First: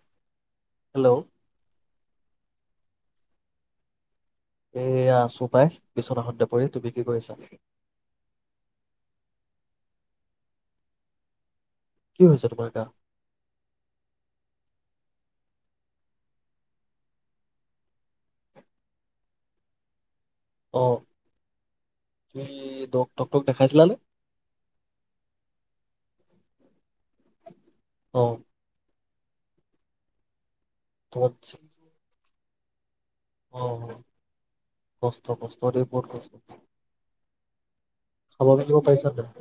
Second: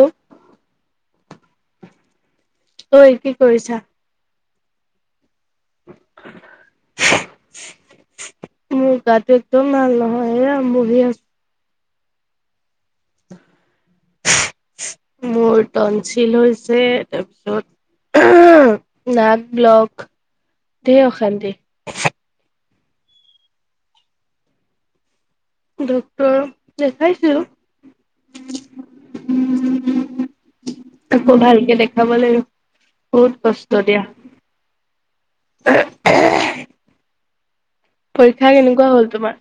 ঐ হেল্ল' ঐ কি কৰিছা? এয়া আছোঁ। পাই বিচনাখনতে পৰি তুমি কি কৰিছা? নাল নহয় এয়া বহি আছো কি হৈছে তোমাৰ গা? মোৰ তনচিল হৈছে তাৰপিছত নাক ব্লক অ দে অশান্তি ডক্টৰক দেখাইছিলানে? ডক্টৰ দেখাইছো অ উম তোমাক আকৌ ভালকে দেখাব লাগিব। বহুত অ কষ্ট দিয়া কষ্ট কষ্ট দেই বহুত কষ্ট খাব পৰীক্ষা মেলিব কেনেকুৱা পাৰিছা হ'ল নাই তোমাৰ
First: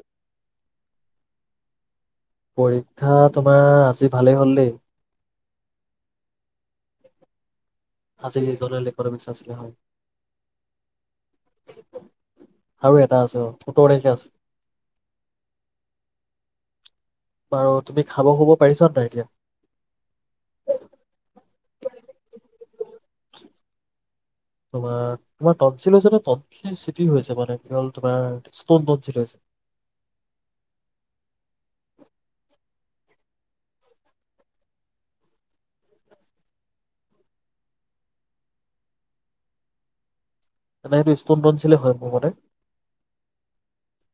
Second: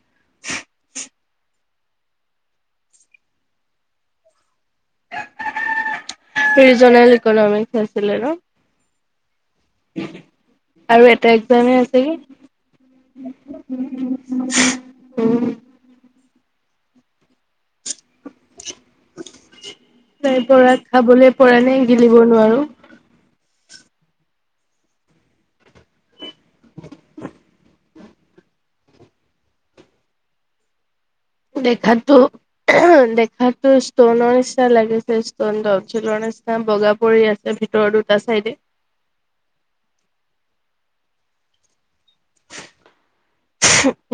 পৰীক্ষা তোমাৰ আজি ভালেই হ'ল দেই ৰিজনেল ইকনামি আছিলে ন আজি ৰিজনেল ইকনমিক্স আছিলে হয় আৰু এটা একজামে আছে গে আৰু এটা আছে অ সোতৰ তাৰিখে আছে উম বাৰু তুমি খাব শুব পাৰিছা নাই এতিয়া নাই পৰা খাবলে পৰা নাই গিলিব নোৱাৰো। তোমাৰ তোমাৰ তটছিল হৈছে নে তট। [unintelligible] তোমাৰ ইষ্টন তনছিল হৈছে দেখাতো দেখাতো ষ্টনৰ নিচিনা লাগিছে ষ্টন তনচিলৰ নিচিনা বগা পৰি আছে ভিতৰৰ দুটা চাইডে তেনে সেইটো ষ্টনতনশিলেই হয় মোৰ মতে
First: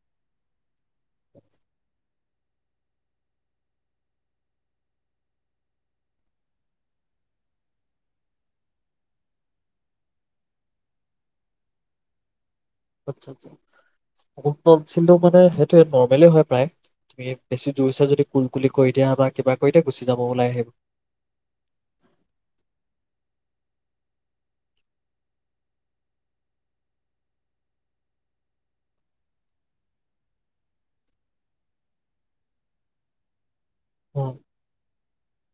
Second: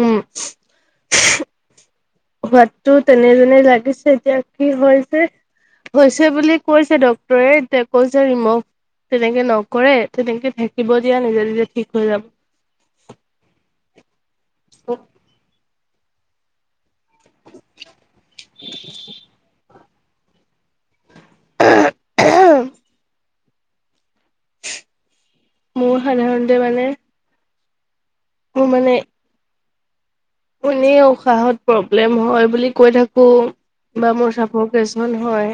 উম সোৱাদটো তেনে যেনে লাগিছে এতিয়া কি হৈছে হৈছে বুলি কৈছে ডক্তৰে এতিয়া কৈছে ৰিমভ তেনেকে নকৰে তেনেকে থাকিব দিয়া নিজে নিজে ঠিক হৈ যাব। আচ্ছা আচ্ছা অল সিন্ধু মানে নৰ্মলে হয় প্ৰায় তুমি বেছি জোৰছে যদি কোন কুলি কৰি দিয়া বা কিবা কৰি গুচি যাব ওলাই আহিব মোৰ সাধাৰণতে মানে মোৰ মানে কোনেও উশাহত প্ৰব্লেম হয় বুলি কৈ থাকো। বা মোৰ অ', চাপৰ কিছুমান হয়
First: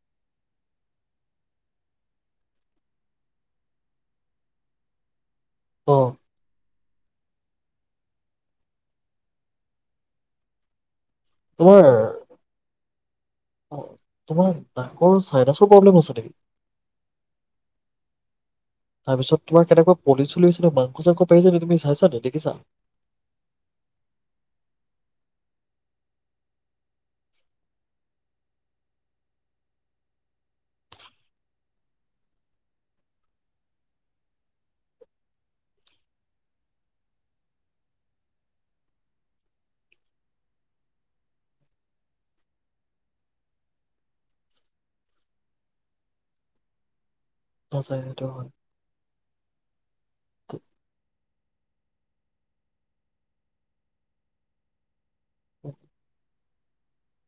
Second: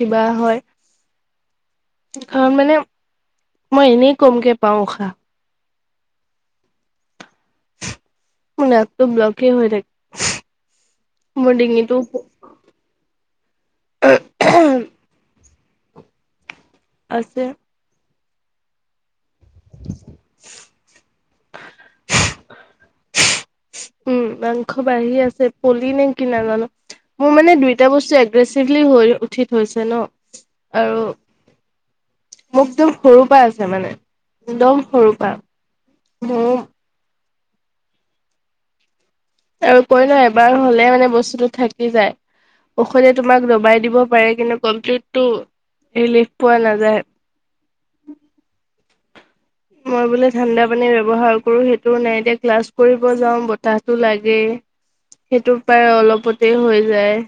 কিবা হয় কাৰণ মানে মই এনেই কমকে পাওঁ উশাহ অ মোৰ নাকটো ব্লকে হৈ থাক মোৰ তোমাৰ ডিঙিটো সাইনাছৰ প্ৰব্লেম হৈছে নেকি? আছে তাৰপিছত তোমাৰ কেনেুকোৱা পলি চলি নিচিনা মাংস চাংখ পাৰিছানে তুমি চাইছানে দেখিছা‌? উম মাংস বাঢ়ি আছে পলি নে কি নাজানো মোৰ মানে দুইটা বস্তু এগ্ৰেচিভলি হৈ উঠি থৈছে ন আৰু মোক একদম সৰু পৰা আছে মানে একদম সৰু পৰা মোৰ আৰু কৈ ন এবাৰ হলে মানে বস্তুটো থাকি যায় ঔষধে তোমাক দবাই দিব পাৰে কিন্তু কমপ্লিটো ৰিলিফ পোৱা নাযায় । নাযায়টো সেইটো হয়। মই বোলে ঠাণ্ডা পানী ব্যৱহাৰ কৰো সেইটো নাই এতিয়া ক্লাছ কৰিব যাও বতাহটো লাগে সেইটোৰ পৰা অলপ হৈ যায়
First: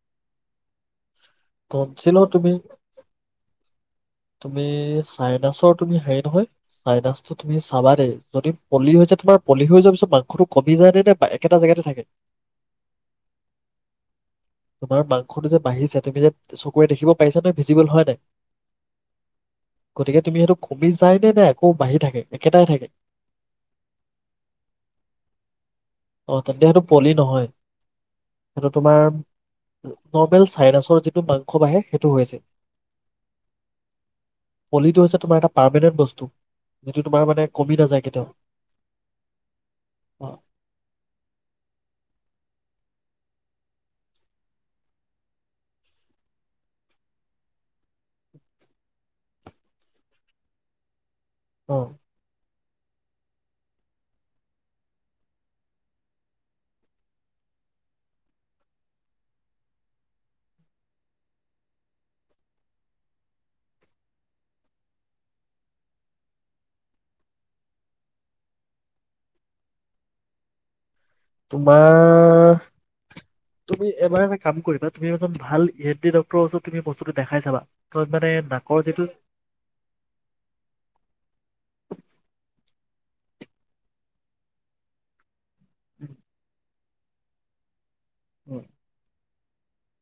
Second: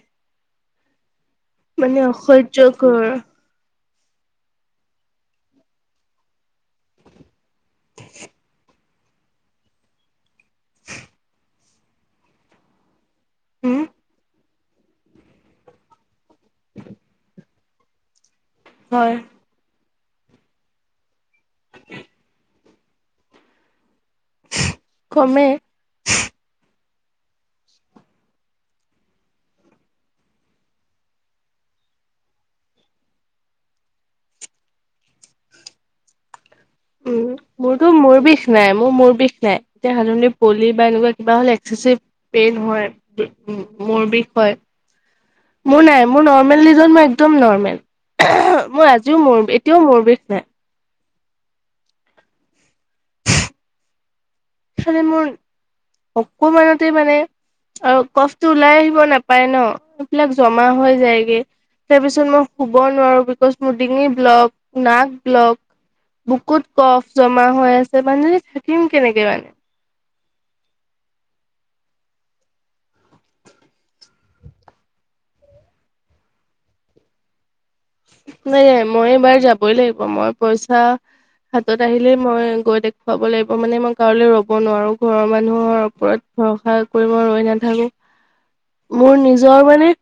মানে তনচিলৰ তুমি অসহ্য কৰ তুমি চাইনাছৰ তুমি হেৰি নহয় চাইনাচটো তুমি চাবা দেই যদি পলি হয় তোমাৰ পলি হৈ যোৱাৰ পিছত মাংসটো কমি যায় নে নে একেটা জেগাতে থাকে- উম তোমাৰ মাংসটো যে বাঢ়িছে তুমি যে চকুৰে দেখিব পাইছ ন ভিজিবল হয় নাই হয় গতিকে তুমি সেইটো কমি যায় নে নে আকৌ বাঢ়ি থাকে একেটাই থাকে কমে অ তেন্তে সেইটো পলি নহয় সেইটো তোমাৰ নৰ্মেল চাইনাছৰ যিটো মাংস বাঢ়ে সেইটো হৈছে পলিটো হৈছে তোমাৰ এটা পাৰমানেণ্ট বস্তু, যিটো উ তোমাৰ মানে কমি মোৰতো নাযায় মোৰ কেতিয়াও বিষ নাই মোৰ মোৰ বিষ নাই এতিয়া অ হালনি পলি বা এনেকুৱা কিবা হ'লে এক্চেচিভ পেইন হয় মোৰ বিষ হয় মোৰ নাই মোৰ নৰ্মেল লিজন মই একদম নৰ্মেল মই আজিও মোৰ বিষ এতিয়াও মোৰ বিষ নাই । অ সালে মোৰ অকমানতে মানে আৰু কফটো ওলাই আহিব নাপায় ন এইবিলাক জমা হৈ যায়গে তাৰপিছত মই শুব নোৱাৰো বিকজ মোৰ ডিঙি ব্লক নাক ব্লক বুকুত কফ জমা হৈ আছে মানুহজনী থাকিম কেনেকে মানে, তোমাৰ তুমি এবাৰ এটা কাম কৰিবা তুমি এজন ভাল ই‌ ডি ডক্টৰ ওচৰত তুমি বস্তুটো দেখাই চাবা । নাই নাই মই এবাৰ যাবই লাগিব মই পইচা হাতত আহিলেই মই গৈ দিম খুৱাব লাগিব মানে মই কাৰলৈ ৰ'ব নোৱাৰো ঘৰৰ মানুহৰ উম, ওপৰত ভৰসা কৰিবই ৰৈ নাথাকোঁ উম, মোৰ নিজ যৰ মানে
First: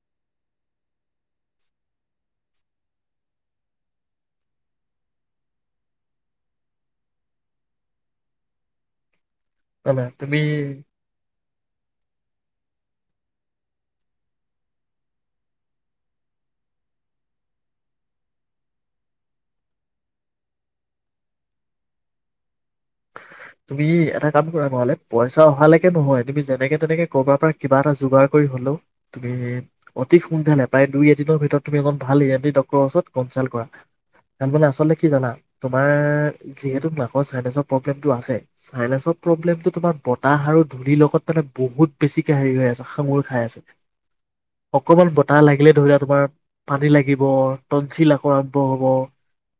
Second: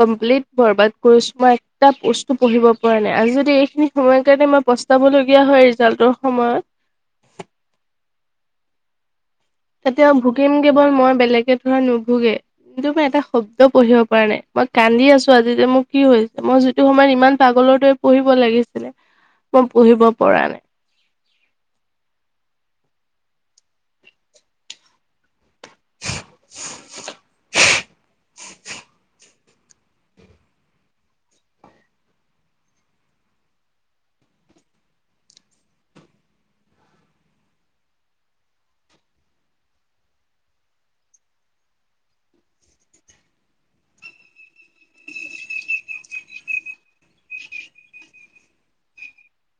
কপ্লিট বৰবাদ কৰিছো মই এটা বস্তু পঢ়িব পৰা নাই আজি য এইখিনি সময় কাৰে পস্তাবলীয়া হয় ৰিজাল্ট সময়ত মানে কেতিয়াও ভুকিম তুমি কেৱল মই বেলেগে ধৰা নুভোগে কিন্তু মই এটা শব্দ পঢ়িব পৰা নাই মই কান্দি আছো আজি যে মোৰ কি হৈছে মই যিটো সময়ত ইমান পাগলৰ দৰে পঢ়িব লাগিছিলে মই পঢ়িব পৰা নাই । তুমি এটা কাম কৰা নহলে পইচ অহালৈকে নহয়। তুমি যেনেকে - তেনেকে কৰবাৰ পৰা কিবা এটা যোগাৰ কৰি হ'লেও, তুমি অতি সোনকালে প্ৰায় দুই-এদিনৰ ভিতৰত তুমি এজন ভাল ই এন টি ডক্টৰৰ ওচৰত কনছাল্ট কৰা । তাৰমানে আচলতে কি জানা? তোমাৰ যিহেতু নাকৰ ছাইনাছৰ প্ৰব্লেমটো আছে। ছাইনাছৰ প্ৰব্লেমটো তোমাৰ বতাহ আৰু ধূলিৰ লগত মানে বহুত বেছিকে হেৰি হৈ আছে- সাঙোৰ খাই আছে । অকমান বতাহ লাগিলে ধৰি লোৱা তোমাৰ পানী লাগিব, টনঞ্চিল আকৌ আৰম্ভ হব।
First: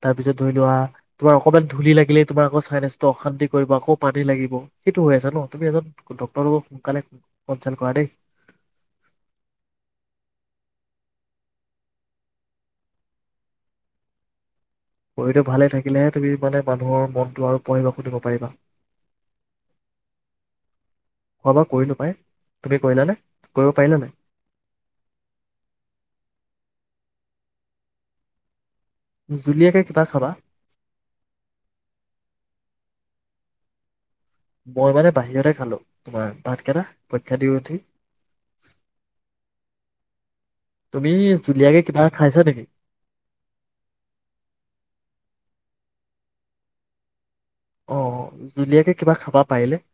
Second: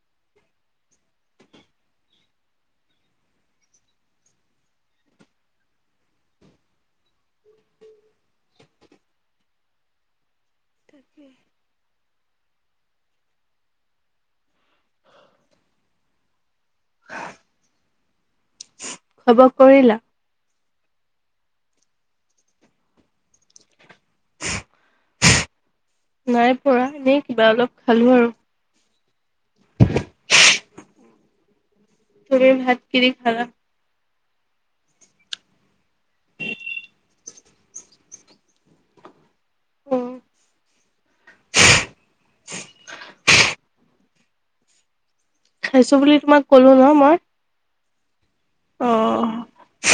তাৰপিছত ধৰি লোৱা, তোমাৰ অকণমান ধূলি লাগিলে তোমাৰ আকৌ ছাইনাছ তো অশান্তি কৰিব, আকৌ পানী লাগিব । সেইটো হৈ আছে ন'? তুমি এজন ডক্টৰৰ লগত সোনকালে কনছাল্ট কৰা দেই। উম। শৰীৰটো ভালে থাকিলেহে তুমি মানে মানুহৰ মনটো আৰু পঢ়িব-শুনিব পাৰিবা। খোৱা বোৱা কৰিলা? খোৱা-বোৱা কৰিলোঁ পাই । তুমি কৰিলা নে? কৰিব পাৰিলান নাই? নাই পৰা। এনেই কিবা অলপ খালোঁ আৰু। জুলীয়াকে কিবা খাবা? হেল্ল'? মই মানে বাহিৰতে খালোঁ, তোমাৰ ভাতকেটা পৰীক্ষা দি উঠি। অ'। তুমি জুলীয়াকে কিবা খাইছা নেকি? খাইছোঁ বুলি তোমাক কলো ন' মই। অ' অ'। জুলীয়াকে কিবা খাবা পাৰিলে।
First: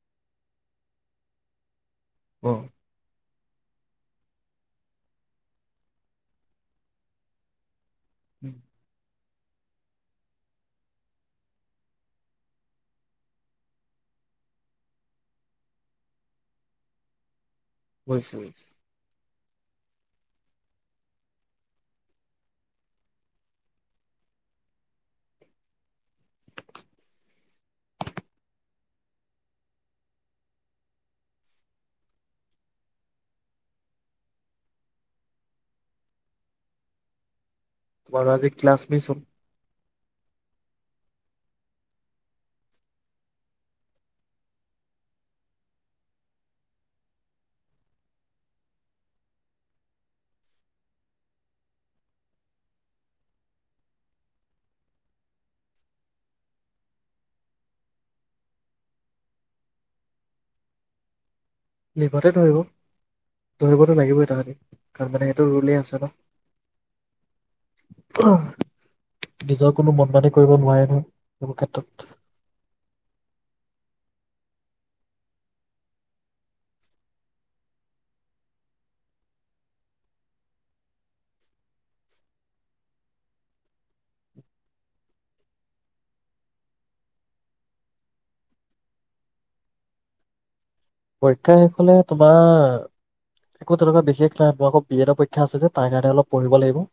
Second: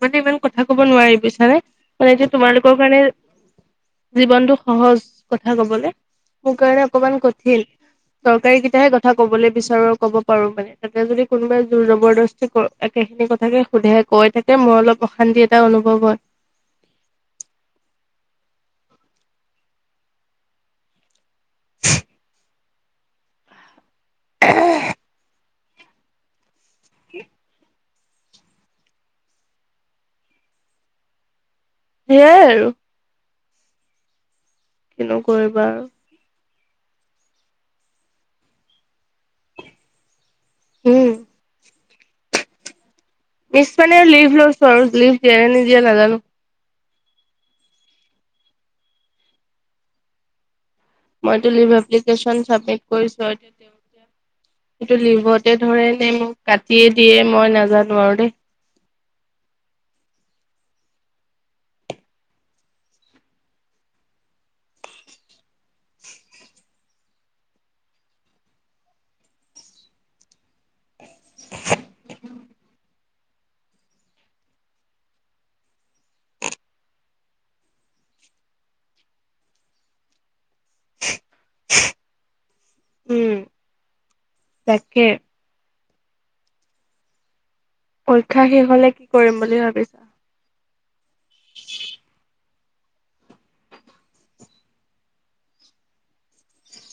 মানে ইমান কথা ক'ব নোৱাৰি, বুইছানে? মানে এতিয়া তোমাৰ অ লোকৰ কাৰণে জীৱনটো সহজ, কথা কবলে । মোৰ কাৰণে অকমান কঠিন। দৰকাৰীকিটাহে কথা ক'বলৈ বিচাৰোঁ আৰু ক'ব পাৰোঁ মানে । তাতে যদি কোনোবাই জোৰ-জবৰদস্তি ক- একেখিনি কথাকে সোধে কৈ থাকে, মোৰ অলপ অশান্তি এটা অনুভৱ হয়। বুইছোঁ - বুইছোঁ। [unintelligible] উম কি? সেয়াই আৰু। কিনো কৰিবা আৰু। তোমাৰ আজি ক্লাছ মিছ হ'ল। উম। মিছ মানে লিভ লৈছোঁ আৰু । লিভ দিয়ে নে নিদিয়ে নাজানোঁ। মইতো এপ্লিকেছন চাবমিত কৰিছোঁ । এতিয়া তেওঁলোকে এইটো লিভতে ধৰে নে মোক কাটিয়ে দিয়ে, মই নাজানোঁ আৰু দেই। লিভতে ধৰিব। ধৰিবতো লাগিবএ তাহাতি । কাৰণ মানে সেইটো ৰুলে আছে ন'। নিজৰ কোনো মন-মানি কৰিব নোৱাৰে নহয়। এইবোৰ ক্ষেত্ৰত। উম । তাকে। পৰীক্ষা শেষ হ'লে কি কৰিম বুলি ভাবিছা? পৰীক্ষা শেষ হ'লে তোমাৰ একো তেনেকুৱা বিশেষ নাই । মোৰ আকৌ বি এডৰ পৰীক্ষা আছে যে, তাৰ কাৰণে অলপ পঢ়িব লাগিব।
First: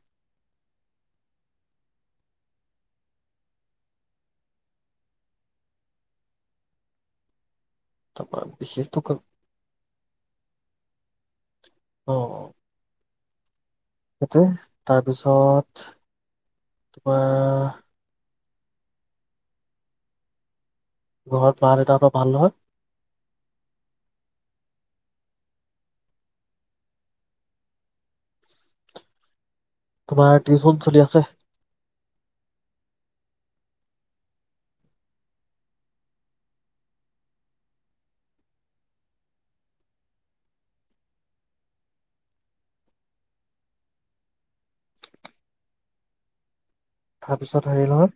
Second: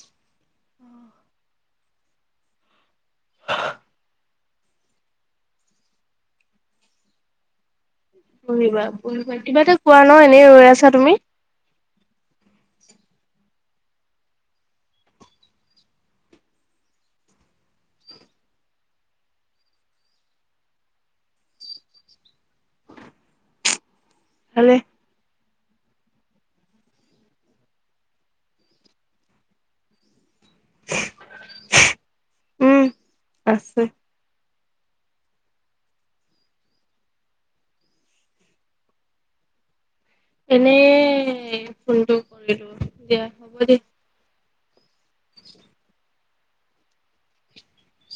তাৰপৰা পঢ়িবা - বিশেষতো পঢ়িবা । কিবা এটা কোৱা ন', এনেই ৰৈ আছা তুমি। এইটোৱে। তাৰপিছত কিবা ঘৰত মা-দেউতা পুৰা ভাল, নহয়? ভালে। তোমাৰ টিউশন চলি আছে? উম, আছে। এনে ফোনটো কৰিলো দিয়া হ'ব দিয়া উ তাৰপিছত হেৰি লওঁ